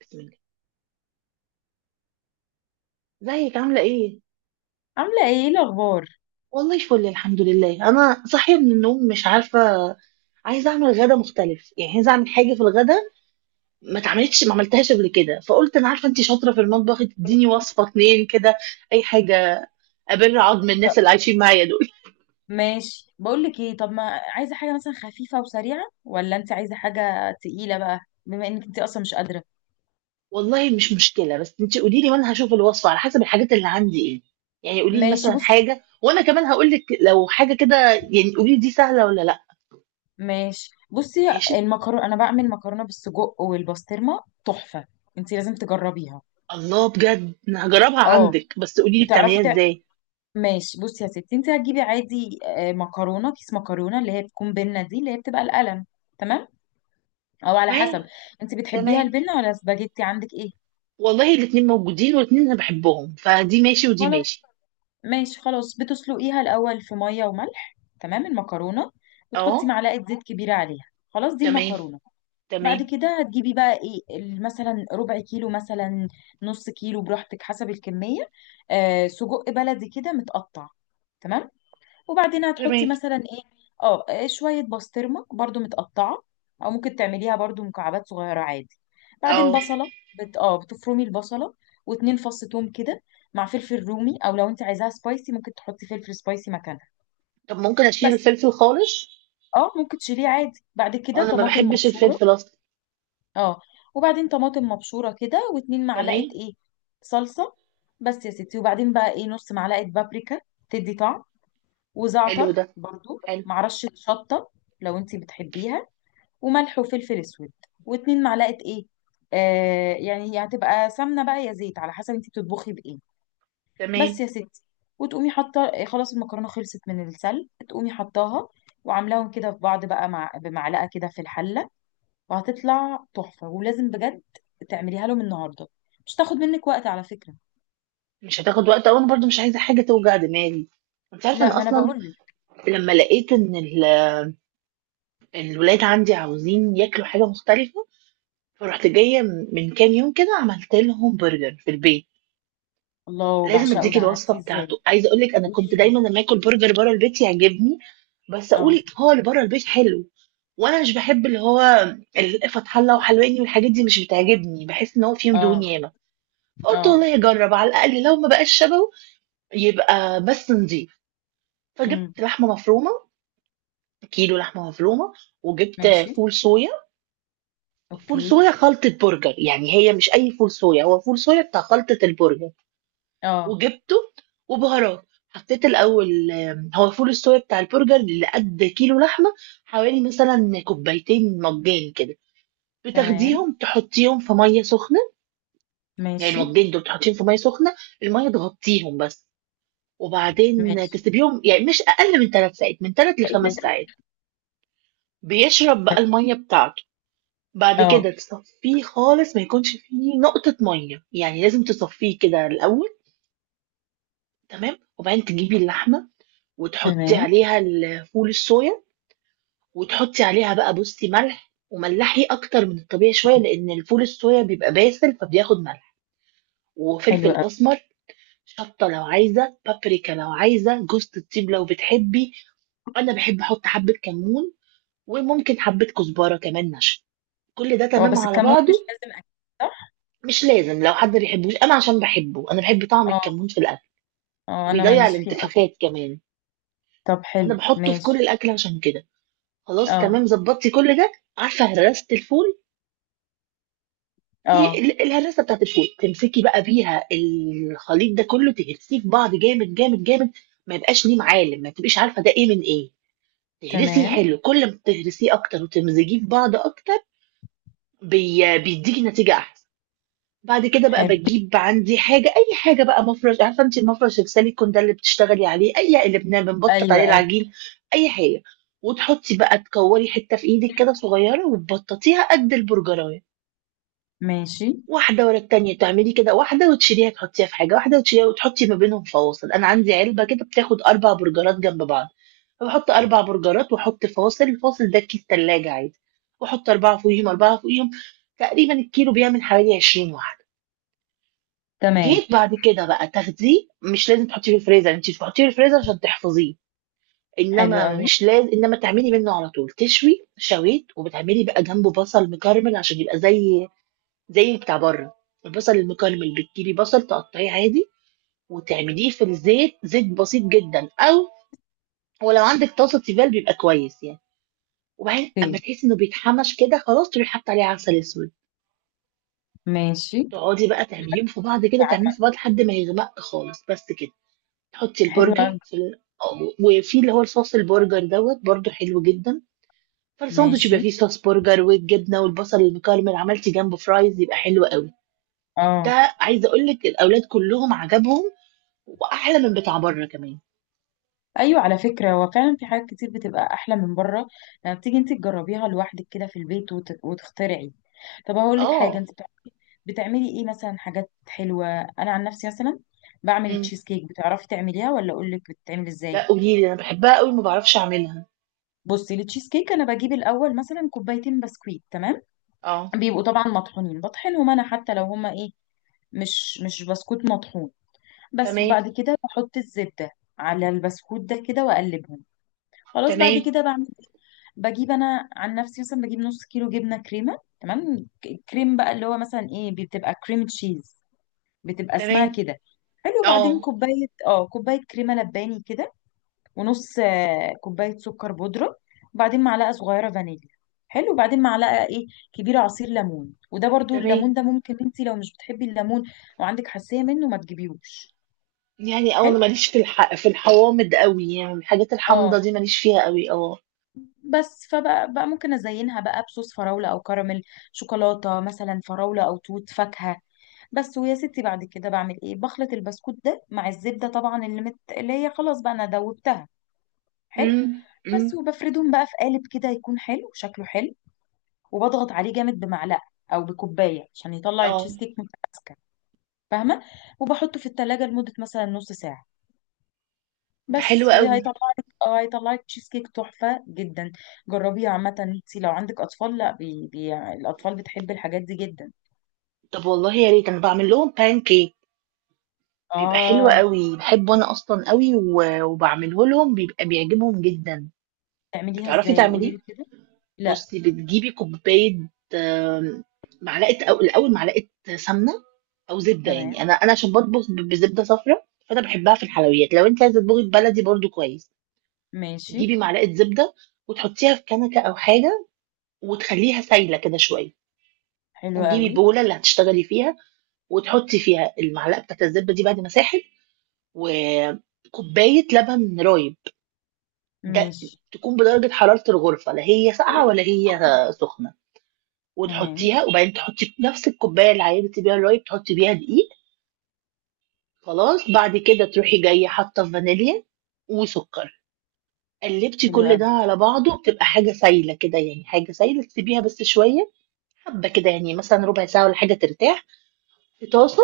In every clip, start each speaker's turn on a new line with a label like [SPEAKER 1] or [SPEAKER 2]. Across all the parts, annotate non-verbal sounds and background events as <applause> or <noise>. [SPEAKER 1] بسم الله ازيك عاملة ايه؟
[SPEAKER 2] عاملة ايه، إيه الأخبار؟
[SPEAKER 1] والله فل الحمد لله. انا صاحية من النوم مش عارفة، عايزة اعمل غدا مختلف، يعني عايزة اعمل حاجة في الغدا ما عملتهاش قبل كده. فقلت انا عارفة انتي شاطرة في المطبخ، تديني وصفة اتنين كده اي حاجة ابر عظم
[SPEAKER 2] طب
[SPEAKER 1] الناس اللي عايشين معايا دول.
[SPEAKER 2] ماشي بقولك ايه. طب، ما عايزة حاجة مثلا خفيفة وسريعة ولا انت عايزة حاجة تقيلة بقى؟ بما انك انت اصلا مش قادرة.
[SPEAKER 1] <laughs> والله مش مشكلة، بس انتي قولي لي وانا هشوف الوصفة على حسب الحاجات اللي عندي ايه. يعني قولي لي
[SPEAKER 2] ماشي
[SPEAKER 1] مثلا
[SPEAKER 2] بصي.
[SPEAKER 1] حاجة وانا كمان هقول لك لو حاجة كده، يعني قولي لي دي سهلة ولا لا. ماشي.
[SPEAKER 2] المكرونة، انا بعمل مكرونة بالسجق والبسطرمة تحفة. انت لازم تجربيها.
[SPEAKER 1] الله بجد انا هجربها
[SPEAKER 2] اه
[SPEAKER 1] عندك، بس قولي لي
[SPEAKER 2] بتعرفي
[SPEAKER 1] بتعمليها
[SPEAKER 2] تع...
[SPEAKER 1] ازاي.
[SPEAKER 2] ماشي بصي يا ستي، انت هتجيبي عادي، مكرونة، كيس مكرونة اللي هي بتكون بنة، دي اللي هي بتبقى القلم. تمام، او على حسب، انت بتحبيها
[SPEAKER 1] تمام،
[SPEAKER 2] البنة ولا سباجيتي؟ عندك ايه؟
[SPEAKER 1] والله الاتنين موجودين والاتنين انا بحبهم، فدي ماشي ودي
[SPEAKER 2] خلاص.
[SPEAKER 1] ماشي.
[SPEAKER 2] ماشي خلاص، بتسلقيها الأول في مية وملح، تمام، المكرونة، وتحطي
[SPEAKER 1] اه،
[SPEAKER 2] معلقة زيت كبيرة عليها. خلاص دي
[SPEAKER 1] تمام.
[SPEAKER 2] المكرونة. بعد
[SPEAKER 1] تمام.
[SPEAKER 2] كده هتجيبي بقى ايه، مثلا ربع كيلو، مثلا نص كيلو براحتك حسب الكمية، آه، سجق بلدي كده متقطع. تمام. وبعدين
[SPEAKER 1] تمام.
[SPEAKER 2] هتحطي مثلا ايه، شوية بسطرمة برضو متقطعة، او ممكن تعمليها برضو مكعبات صغيرة عادي. بعدين
[SPEAKER 1] اه،
[SPEAKER 2] بصلة بت... اه بتفرمي البصلة، واتنين فص توم كده، مع فلفل رومي، او لو انت عايزاها سبايسي ممكن تحطي فلفل سبايسي مكانها
[SPEAKER 1] طب ممكن اشيل
[SPEAKER 2] بس.
[SPEAKER 1] الفلفل خالص،
[SPEAKER 2] اه، ممكن تشيليه عادي. بعد كده
[SPEAKER 1] انا ما
[SPEAKER 2] طماطم
[SPEAKER 1] بحبش
[SPEAKER 2] مبشورة.
[SPEAKER 1] الفلفل اصلا.
[SPEAKER 2] اه، وبعدين طماطم مبشورة كده، واتنين معلقة
[SPEAKER 1] تمام.
[SPEAKER 2] ايه، صلصة، بس يا ستي. وبعدين بقى ايه، نص معلقة بابريكا تدي طعم،
[SPEAKER 1] حلو ده،
[SPEAKER 2] وزعتر برضو
[SPEAKER 1] حلو.
[SPEAKER 2] مع رشة شطة لو انتي بتحبيها، وملح وفلفل اسود، واتنين معلقة ايه، يعني هي هتبقى سمنة بقى يا زيت على حسب انتي بتطبخي بايه،
[SPEAKER 1] تمام.
[SPEAKER 2] بس يا ستي. وتقومي حاطة، خلاص المكرونة خلصت من السلق، تقومي حطاها وعاملاهم كده في بعض بقى مع بمعلقة كده في الحلة، وهتطلع تحفة، ولازم بجد تعمليها لهم النهاردة. مش تاخد منك وقت على فكرة.
[SPEAKER 1] مش هتاخد وقت أوي، انا برضو مش عايزه حاجه توجع دماغي. انت عارفه ان
[SPEAKER 2] لا، ما انا
[SPEAKER 1] اصلا
[SPEAKER 2] بقول لك.
[SPEAKER 1] لما لقيت ان الولاد عندي عاوزين ياكلوا حاجه مختلفه، فرحت جايه من كام يوم كده عملت لهم برجر في البيت.
[SPEAKER 2] الله،
[SPEAKER 1] لازم
[SPEAKER 2] بعشقه
[SPEAKER 1] اديكي
[SPEAKER 2] ده،
[SPEAKER 1] الوصفه
[SPEAKER 2] عملتيه ازاي؟
[SPEAKER 1] بتاعته. عايزه اقول لك، انا كنت
[SPEAKER 2] قولي لي.
[SPEAKER 1] دايما لما اكل برجر بره البيت يعجبني، بس
[SPEAKER 2] اه.
[SPEAKER 1] اقول هو اللي بره البيت حلو، وانا مش بحب اللي هو الفتح الله وحلواني والحاجات دي مش بتعجبني، بحس ان هو فيه دهون
[SPEAKER 2] اه.
[SPEAKER 1] ياما. فقلت
[SPEAKER 2] اه.
[SPEAKER 1] والله اجرب، على الاقل لو ما بقاش شبهه يبقى بس نضيف.
[SPEAKER 2] امم.
[SPEAKER 1] فجبت لحمه مفرومه، كيلو لحمه مفرومه، وجبت
[SPEAKER 2] ماشي.
[SPEAKER 1] فول صويا. فول
[SPEAKER 2] اوكي.
[SPEAKER 1] صويا خلطه برجر، يعني هي مش اي فول صويا، هو فول صويا بتاع خلطه البرجر.
[SPEAKER 2] اه.
[SPEAKER 1] وجبته وبهارات. حطيت الأول، هو فول الصويا بتاع البرجر اللي قد كيلو لحمة حوالي مثلا كوبايتين مجان كده،
[SPEAKER 2] تمام.
[SPEAKER 1] بتاخديهم تحطيهم في مية سخنة. يعني
[SPEAKER 2] ماشي.
[SPEAKER 1] المجان دول تحطيهم في مية سخنة، المية تغطيهم بس، وبعدين
[SPEAKER 2] ماشي،
[SPEAKER 1] تسيبيهم يعني مش أقل من ثلاث ساعات، من ثلاث
[SPEAKER 2] بقيت من
[SPEAKER 1] لخمس
[SPEAKER 2] تحت.
[SPEAKER 1] ساعات. بيشرب بقى المية بتاعته. بعد
[SPEAKER 2] اه.
[SPEAKER 1] كده تصفيه خالص، ما يكونش فيه نقطة مية، يعني لازم تصفيه كده الأول. تمام، وبعدين تجيبي اللحمة وتحطي
[SPEAKER 2] تمام.
[SPEAKER 1] عليها ال فول الصويا، وتحطي عليها بقى، بُصّي، ملح، وملّحي أكتر من الطبيعي شوية لإن الفول الصويا بيبقى باسل فبياخد ملح،
[SPEAKER 2] حلو
[SPEAKER 1] وفلفل
[SPEAKER 2] قوي.
[SPEAKER 1] أسمر، شطة لو عايزة، بابريكا لو عايزة، جوزة الطيب لو بتحبي، أنا باحب أحط حبة كمون، وممكن حبة كزبرة كمان ناشفة، كل ده
[SPEAKER 2] هو
[SPEAKER 1] تمام
[SPEAKER 2] بس
[SPEAKER 1] على
[SPEAKER 2] الكمون
[SPEAKER 1] بعضه.
[SPEAKER 2] مش لازم اكل، صح؟
[SPEAKER 1] مش لازم، لو حد بيحبوش، أنا عشان باحبه، أنا باحب طعم
[SPEAKER 2] اه.
[SPEAKER 1] الكمون في الأكل،
[SPEAKER 2] اه، انا
[SPEAKER 1] وبيضيّع
[SPEAKER 2] ماليش فيه قوي.
[SPEAKER 1] الانتفاخات كمان.
[SPEAKER 2] طب حلو،
[SPEAKER 1] أنا باحطه في كل
[SPEAKER 2] ماشي.
[SPEAKER 1] الأكل عشان كده. خلاص،
[SPEAKER 2] اه.
[SPEAKER 1] تمام، ضبطتي كل ده. عارفه هرسه الفول، في
[SPEAKER 2] اه.
[SPEAKER 1] الهرسه بتاعت الفول، تمسكي بقى بيها الخليط ده كله تهرسيه في بعض جامد جامد جامد، ما يبقاش ليه معالم، ما تبقيش عارفه ده ايه من ايه. تهرسيه
[SPEAKER 2] تمام.
[SPEAKER 1] حلو، كل ما تهرسيه اكتر وتمزجيه في بعض اكتر، بيديكي نتيجه احسن. بعد كده بقى
[SPEAKER 2] حلو.
[SPEAKER 1] باجيب عندي حاجة، أي حاجة بقى، مفرش، عارفة أنتِ المفرش السيليكون ده اللي بتشتغلي عليه، أي اللي بنبطط
[SPEAKER 2] ايوه
[SPEAKER 1] عليه
[SPEAKER 2] ايوه.
[SPEAKER 1] العجين. أي حاجة وتحطي بقى، تكوري حتة في إيدك كده صغيرة وتبططيها قد البرجراية،
[SPEAKER 2] ماشي.
[SPEAKER 1] واحدة ورا التانية تعملي كده واحدة وتشيليها تحطيها في حاجة، واحدة وتشيليها وتحطي ما بينهم فواصل. أنا عندي علبة كده بتاخد أربع برجرات جنب بعض، فبحط أربع برجرات وأحط فواصل، الفاصل ده كيس تلاجة عادي، وأحط أربعة فوقيهم أربعة فوقيهم. تقريبا الكيلو بيعمل حوالي 20 واحدة.
[SPEAKER 2] تمام.
[SPEAKER 1] جيت بعد كده بقى تاخديه، مش لازم تحطيه في الفريزر، أنتِ بتحطيه في الفريزر عشان تحفظيه،
[SPEAKER 2] حلو
[SPEAKER 1] إنما
[SPEAKER 2] قوي.
[SPEAKER 1] مش لاز إنما تعملي منه على طول. تشوي شويت وبتعملي بقى جنبه بصل مكرمل عشان يبقى زي بتاع برّه. البصل المكرمل بتجيبي بصل تقطعيه عادي وتعمليه في الزيت، زيت بسيط جدًا، أو ولو عندِك طاسة تيفال بيبقى كويس يعني، وبعدين
[SPEAKER 2] اوكي.
[SPEAKER 1] أمّا تحسي إنه بيتحمش كده خلاص تروحي حاطة عليه عسل أسود،
[SPEAKER 2] ماشي.
[SPEAKER 1] تقعدي بقى تعمليهم في بعض كده، تعمليهم
[SPEAKER 2] يعني،
[SPEAKER 1] في بعض لحد ما يغمق خالص، بس كده. تحطي
[SPEAKER 2] حلو
[SPEAKER 1] البرجر
[SPEAKER 2] قوي.
[SPEAKER 1] في ال... وفي اللي هو الصوص البرجر دوت برضه حلو جدا، فالساندوتش
[SPEAKER 2] ماشي.
[SPEAKER 1] يبقى فيه صوص برجر والجبنه والبصل المكرمل، عملتي جنبه فرايز يبقى حلو قوي.
[SPEAKER 2] اه.
[SPEAKER 1] ده عايزه اقول لك الاولاد كلهم عجبهم، واحلى من بتاع بره كمان.
[SPEAKER 2] ايوه، على فكره هو فعلا في حاجات كتير بتبقى احلى من بره لما بتيجي انت تجربيها لوحدك كده في البيت وتخترعي. طب هقول لك حاجه،
[SPEAKER 1] اه.
[SPEAKER 2] انت بتعملي. بتعملي ايه مثلا، حاجات حلوه؟ انا عن نفسي مثلا بعمل
[SPEAKER 1] امم.
[SPEAKER 2] التشيز كيك. بتعرفي تعمليها ولا اقول لك بتتعمل ازاي؟
[SPEAKER 1] لا قولي لي، انا بحبها قوي ما بعرفش اعملها.
[SPEAKER 2] بصي، التشيز كيك انا بجيب الاول مثلا كوبايتين بسكويت، تمام،
[SPEAKER 1] اه.
[SPEAKER 2] بيبقوا طبعا مطحونين، بطحنهم انا حتى لو هما ايه، مش بسكوت مطحون بس.
[SPEAKER 1] تمام.
[SPEAKER 2] وبعد كده بحط الزبده على البسكوت ده كده واقلبهم. خلاص، بعد
[SPEAKER 1] تمام.
[SPEAKER 2] كده بعمل، بجيب انا عن نفسي مثلا، بجيب نص كيلو جبنه كريمه تمام، كريم بقى اللي هو مثلا ايه، بتبقى كريم تشيز، بتبقى اسمها
[SPEAKER 1] تمام.
[SPEAKER 2] كده. حلو. بعدين
[SPEAKER 1] اه.
[SPEAKER 2] كوبايه، اه كوبايه كريمه لباني كده، ونص كوبايه سكر بودره. وبعدين معلقه صغيره فانيليا. حلو. وبعدين معلقه ايه، كبيره، عصير ليمون، وده برضو
[SPEAKER 1] تمام.
[SPEAKER 2] الليمون ده، ممكن انت لو مش بتحبي الليمون او عندك حساسيه منه ما تجيبيهوش.
[SPEAKER 1] يعني اه، انا
[SPEAKER 2] حلو.
[SPEAKER 1] ماليش في الحوامض قوي، يعني الحاجات
[SPEAKER 2] اه.
[SPEAKER 1] الحامضه دي ماليش فيها قوي. اه.
[SPEAKER 2] بس، فبقى ممكن ازينها بقى بصوص فراولة او كراميل، شوكولاتة، مثلا فراولة او توت، فاكهة بس، ويا ستي. بعد كده بعمل ايه، بخلط البسكوت ده مع الزبدة طبعا اللي اللي هي خلاص بقى انا دوبتها. حلو.
[SPEAKER 1] امم. امم.
[SPEAKER 2] بس، وبفردهم بقى في قالب كده يكون حلو، شكله حلو. وبضغط عليه جامد بمعلقة او بكوباية عشان يطلع
[SPEAKER 1] اه.
[SPEAKER 2] التشيز كيك متماسكة، فاهمة. وبحطه في التلاجة لمدة مثلا نص ساعة،
[SPEAKER 1] ده حلو
[SPEAKER 2] بس
[SPEAKER 1] قوي.
[SPEAKER 2] وهيطلع لك. اه، هيطلع لك تشيز كيك تحفة جدا. جربيه عامة، انت لو عندك اطفال، لا الاطفال بتحب الحاجات دي جدا.
[SPEAKER 1] طب والله يا ريت، انا بعمل لهم بان كيك بيبقى حلو
[SPEAKER 2] اه،
[SPEAKER 1] قوي، بحبه انا اصلا قوي، وبعمله لهم بيبقى بيعجبهم جدا.
[SPEAKER 2] تعمليها
[SPEAKER 1] بتعرفي
[SPEAKER 2] ازاي؟ قولي
[SPEAKER 1] تعمليه؟
[SPEAKER 2] لي كده. لا.
[SPEAKER 1] بصي، بتجيبي كوبايه، آم، معلقه، او الاول معلقه سمنه او زبده،
[SPEAKER 2] تمام.
[SPEAKER 1] يعني انا عشان بطبخ بزبده صفراء فانا بحبها في الحلويات، لو انت عايزه تطبخي بلدي برضو كويس.
[SPEAKER 2] ماشي.
[SPEAKER 1] تجيبي معلقه زبده وتحطيها في كنكه او حاجه وتخليها سايله كده شويه،
[SPEAKER 2] حلو
[SPEAKER 1] وتجيبي
[SPEAKER 2] قوي.
[SPEAKER 1] بوله اللي هتشتغلي فيها وتحطي فيها المعلقه بتاعت الزبده دي بعد ما ساحت، وكوباية لبن رايب، ده
[SPEAKER 2] ماشي.
[SPEAKER 1] تكون بدرجة حرارة الغرفة، لا هي ساقعة ولا هي سخنة،
[SPEAKER 2] تمام.
[SPEAKER 1] وتحطيها، وبعدين تحطي نفس الكوباية اللي عينتي بيها الرايب تحطي بيها دقيق. خلاص، بعد كده تروحي جاية حاطة فانيليا وسكر، قلبتي
[SPEAKER 2] حلو
[SPEAKER 1] كل
[SPEAKER 2] قوي.
[SPEAKER 1] ده على بعضه بتبقى حاجة سايلة كده، يعني حاجة سايلة تسيبيها بس شوية، حبة كده يعني مثلا ربع ساعة ولا حاجة ترتاح. في طاسة،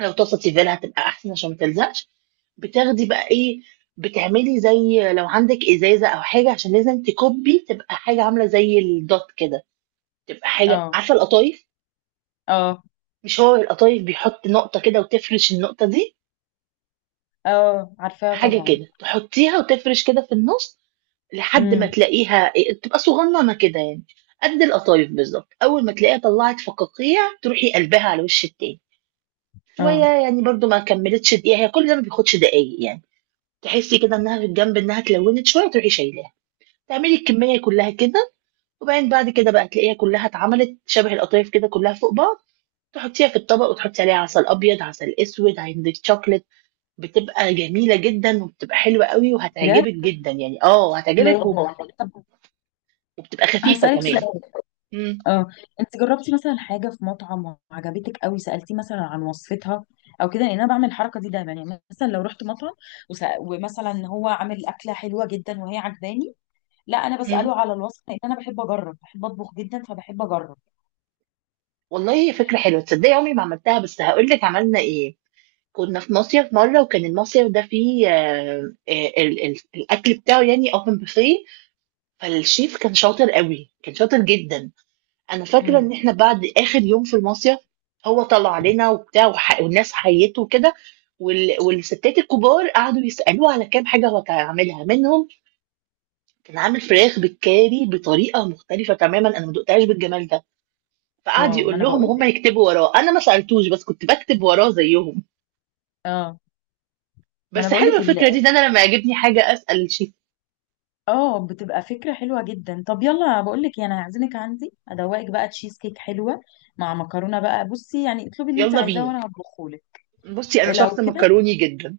[SPEAKER 1] لو طاسه تيفال هتبقى احسن عشان ما تلزقش. بتاخدي بقى ايه، بتعملي زي لو عندك ازازه او حاجه عشان لازم تكبي، تبقى حاجه عامله زي الدوت كده، تبقى حاجه،
[SPEAKER 2] اه.
[SPEAKER 1] عارفه القطايف؟
[SPEAKER 2] اه.
[SPEAKER 1] مش هو القطايف بيحط نقطه كده وتفرش النقطه دي،
[SPEAKER 2] اه، عارفاها
[SPEAKER 1] حاجه
[SPEAKER 2] طبعا.
[SPEAKER 1] كده تحطيها وتفرش كده في النص لحد ما
[SPEAKER 2] امم.
[SPEAKER 1] تلاقيها إيه، تبقى صغننه كده يعني قد القطايف بالظبط. اول ما تلاقيها طلعت فقاقيع تروحي قلبها على وش التاني شويه،
[SPEAKER 2] اه.
[SPEAKER 1] يعني برضو ما كملتش دقيقه، هي كل ده ما بياخدش دقايق يعني. تحسي كده إنها في الجنب إنها اتلونت شوية تروحي شايلاها، تعملي الكمية كلها كده، وبعدين بعد كده بقى تلاقيها كلها اتعملت شبه القطايف كده كلها فوق بعض، تحطيها في الطبق وتحطي عليها عسل أبيض، عسل أسود، عندك شوكليت، بتبقى جميلة جدًا وبتبقى حلوة أوي
[SPEAKER 2] بجد؟
[SPEAKER 1] وهتعجبِك جدًا يعني، آه
[SPEAKER 2] ليه؟
[SPEAKER 1] هتعجبِك، و
[SPEAKER 2] طب
[SPEAKER 1] وبتبقى خفيفة
[SPEAKER 2] هسألك
[SPEAKER 1] كمان.
[SPEAKER 2] سؤال.
[SPEAKER 1] إمم،
[SPEAKER 2] اه. انت جربتي مثلا حاجه في مطعم وعجبتك قوي، سالتيه مثلا عن وصفتها او كده؟ لان انا بعمل الحركه دي دايما، يعني مثلا لو رحت مطعم ومثلا هو عامل اكله حلوه جدا وهي عجباني، لا انا
[SPEAKER 1] إمم.
[SPEAKER 2] بساله على الوصفه، لان انا بحب اجرب، بحب اطبخ جدا، فبحب اجرب.
[SPEAKER 1] والله هي فكرة حلوة، تصدقي عمري ما عملتها، بس هاقول لِك عملنا إيه. كنا في مصيف مرة، وكان المصيف ده فيه ال ال الأكل بتاعه يعني open buffet، فالchef كان شاطر أوي، كان شاطر جدًا. أنا فاكرة
[SPEAKER 2] امم.
[SPEAKER 1] إن إحنا بعد آخر يوم في المصيف، هو طلع لنا وبتاع والناس حيّته وكده، والستات الكبار قعدوا يسألوه على كام حاجة هو كان عاملها، منهم كان عامل فراخ بالكاري بطريقة مختلفة تمامًا، أنا ما دُقتهاش بالجمال ده، فقعد
[SPEAKER 2] واو، ما
[SPEAKER 1] يقول
[SPEAKER 2] انا
[SPEAKER 1] لهم
[SPEAKER 2] بقول
[SPEAKER 1] وهُم
[SPEAKER 2] لك.
[SPEAKER 1] يكتبوا وراه، أنا ما سألتوش بس كنت باكتب وراه زيّهم.
[SPEAKER 2] اه، ما انا
[SPEAKER 1] بس
[SPEAKER 2] بقول
[SPEAKER 1] حلوة
[SPEAKER 2] لك
[SPEAKER 1] الفكرة دي، إن أنا لمّا يعجبني حاجة أسأل الchef.
[SPEAKER 2] اه، بتبقى فكره حلوه جدا. طب يلا، بقول لك يعني هعزمك عندي، ادوقك بقى تشيز كيك حلوه مع مكرونه بقى، بصي يعني، اطلبي اللي انت
[SPEAKER 1] يالّا
[SPEAKER 2] عايزاه
[SPEAKER 1] بينا.
[SPEAKER 2] وانا هطبخه لك.
[SPEAKER 1] بُصّي أنا
[SPEAKER 2] لو
[SPEAKER 1] شخص
[SPEAKER 2] كده
[SPEAKER 1] مكروني جدًا.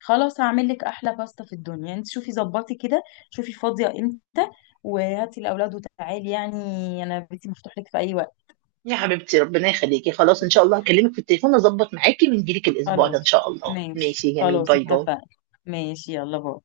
[SPEAKER 2] خلاص، هعمل لك احلى باستا في الدنيا. انت شوفي ظبطي كده، شوفي فاضيه امتى وهاتي الاولاد وتعالي، يعني انا بيتي مفتوح لك في اي وقت.
[SPEAKER 1] يا حبيبتي، ربنا يخليكي، خلاص ان شاء الله هكلمك في التليفون اظبط معاكي ونجيلك الاسبوع ده ان
[SPEAKER 2] خلاص،
[SPEAKER 1] شاء الله.
[SPEAKER 2] ماشي
[SPEAKER 1] ماشي، جميل،
[SPEAKER 2] خلاص،
[SPEAKER 1] باي باي.
[SPEAKER 2] اتفقنا. ماشي، يلا باي.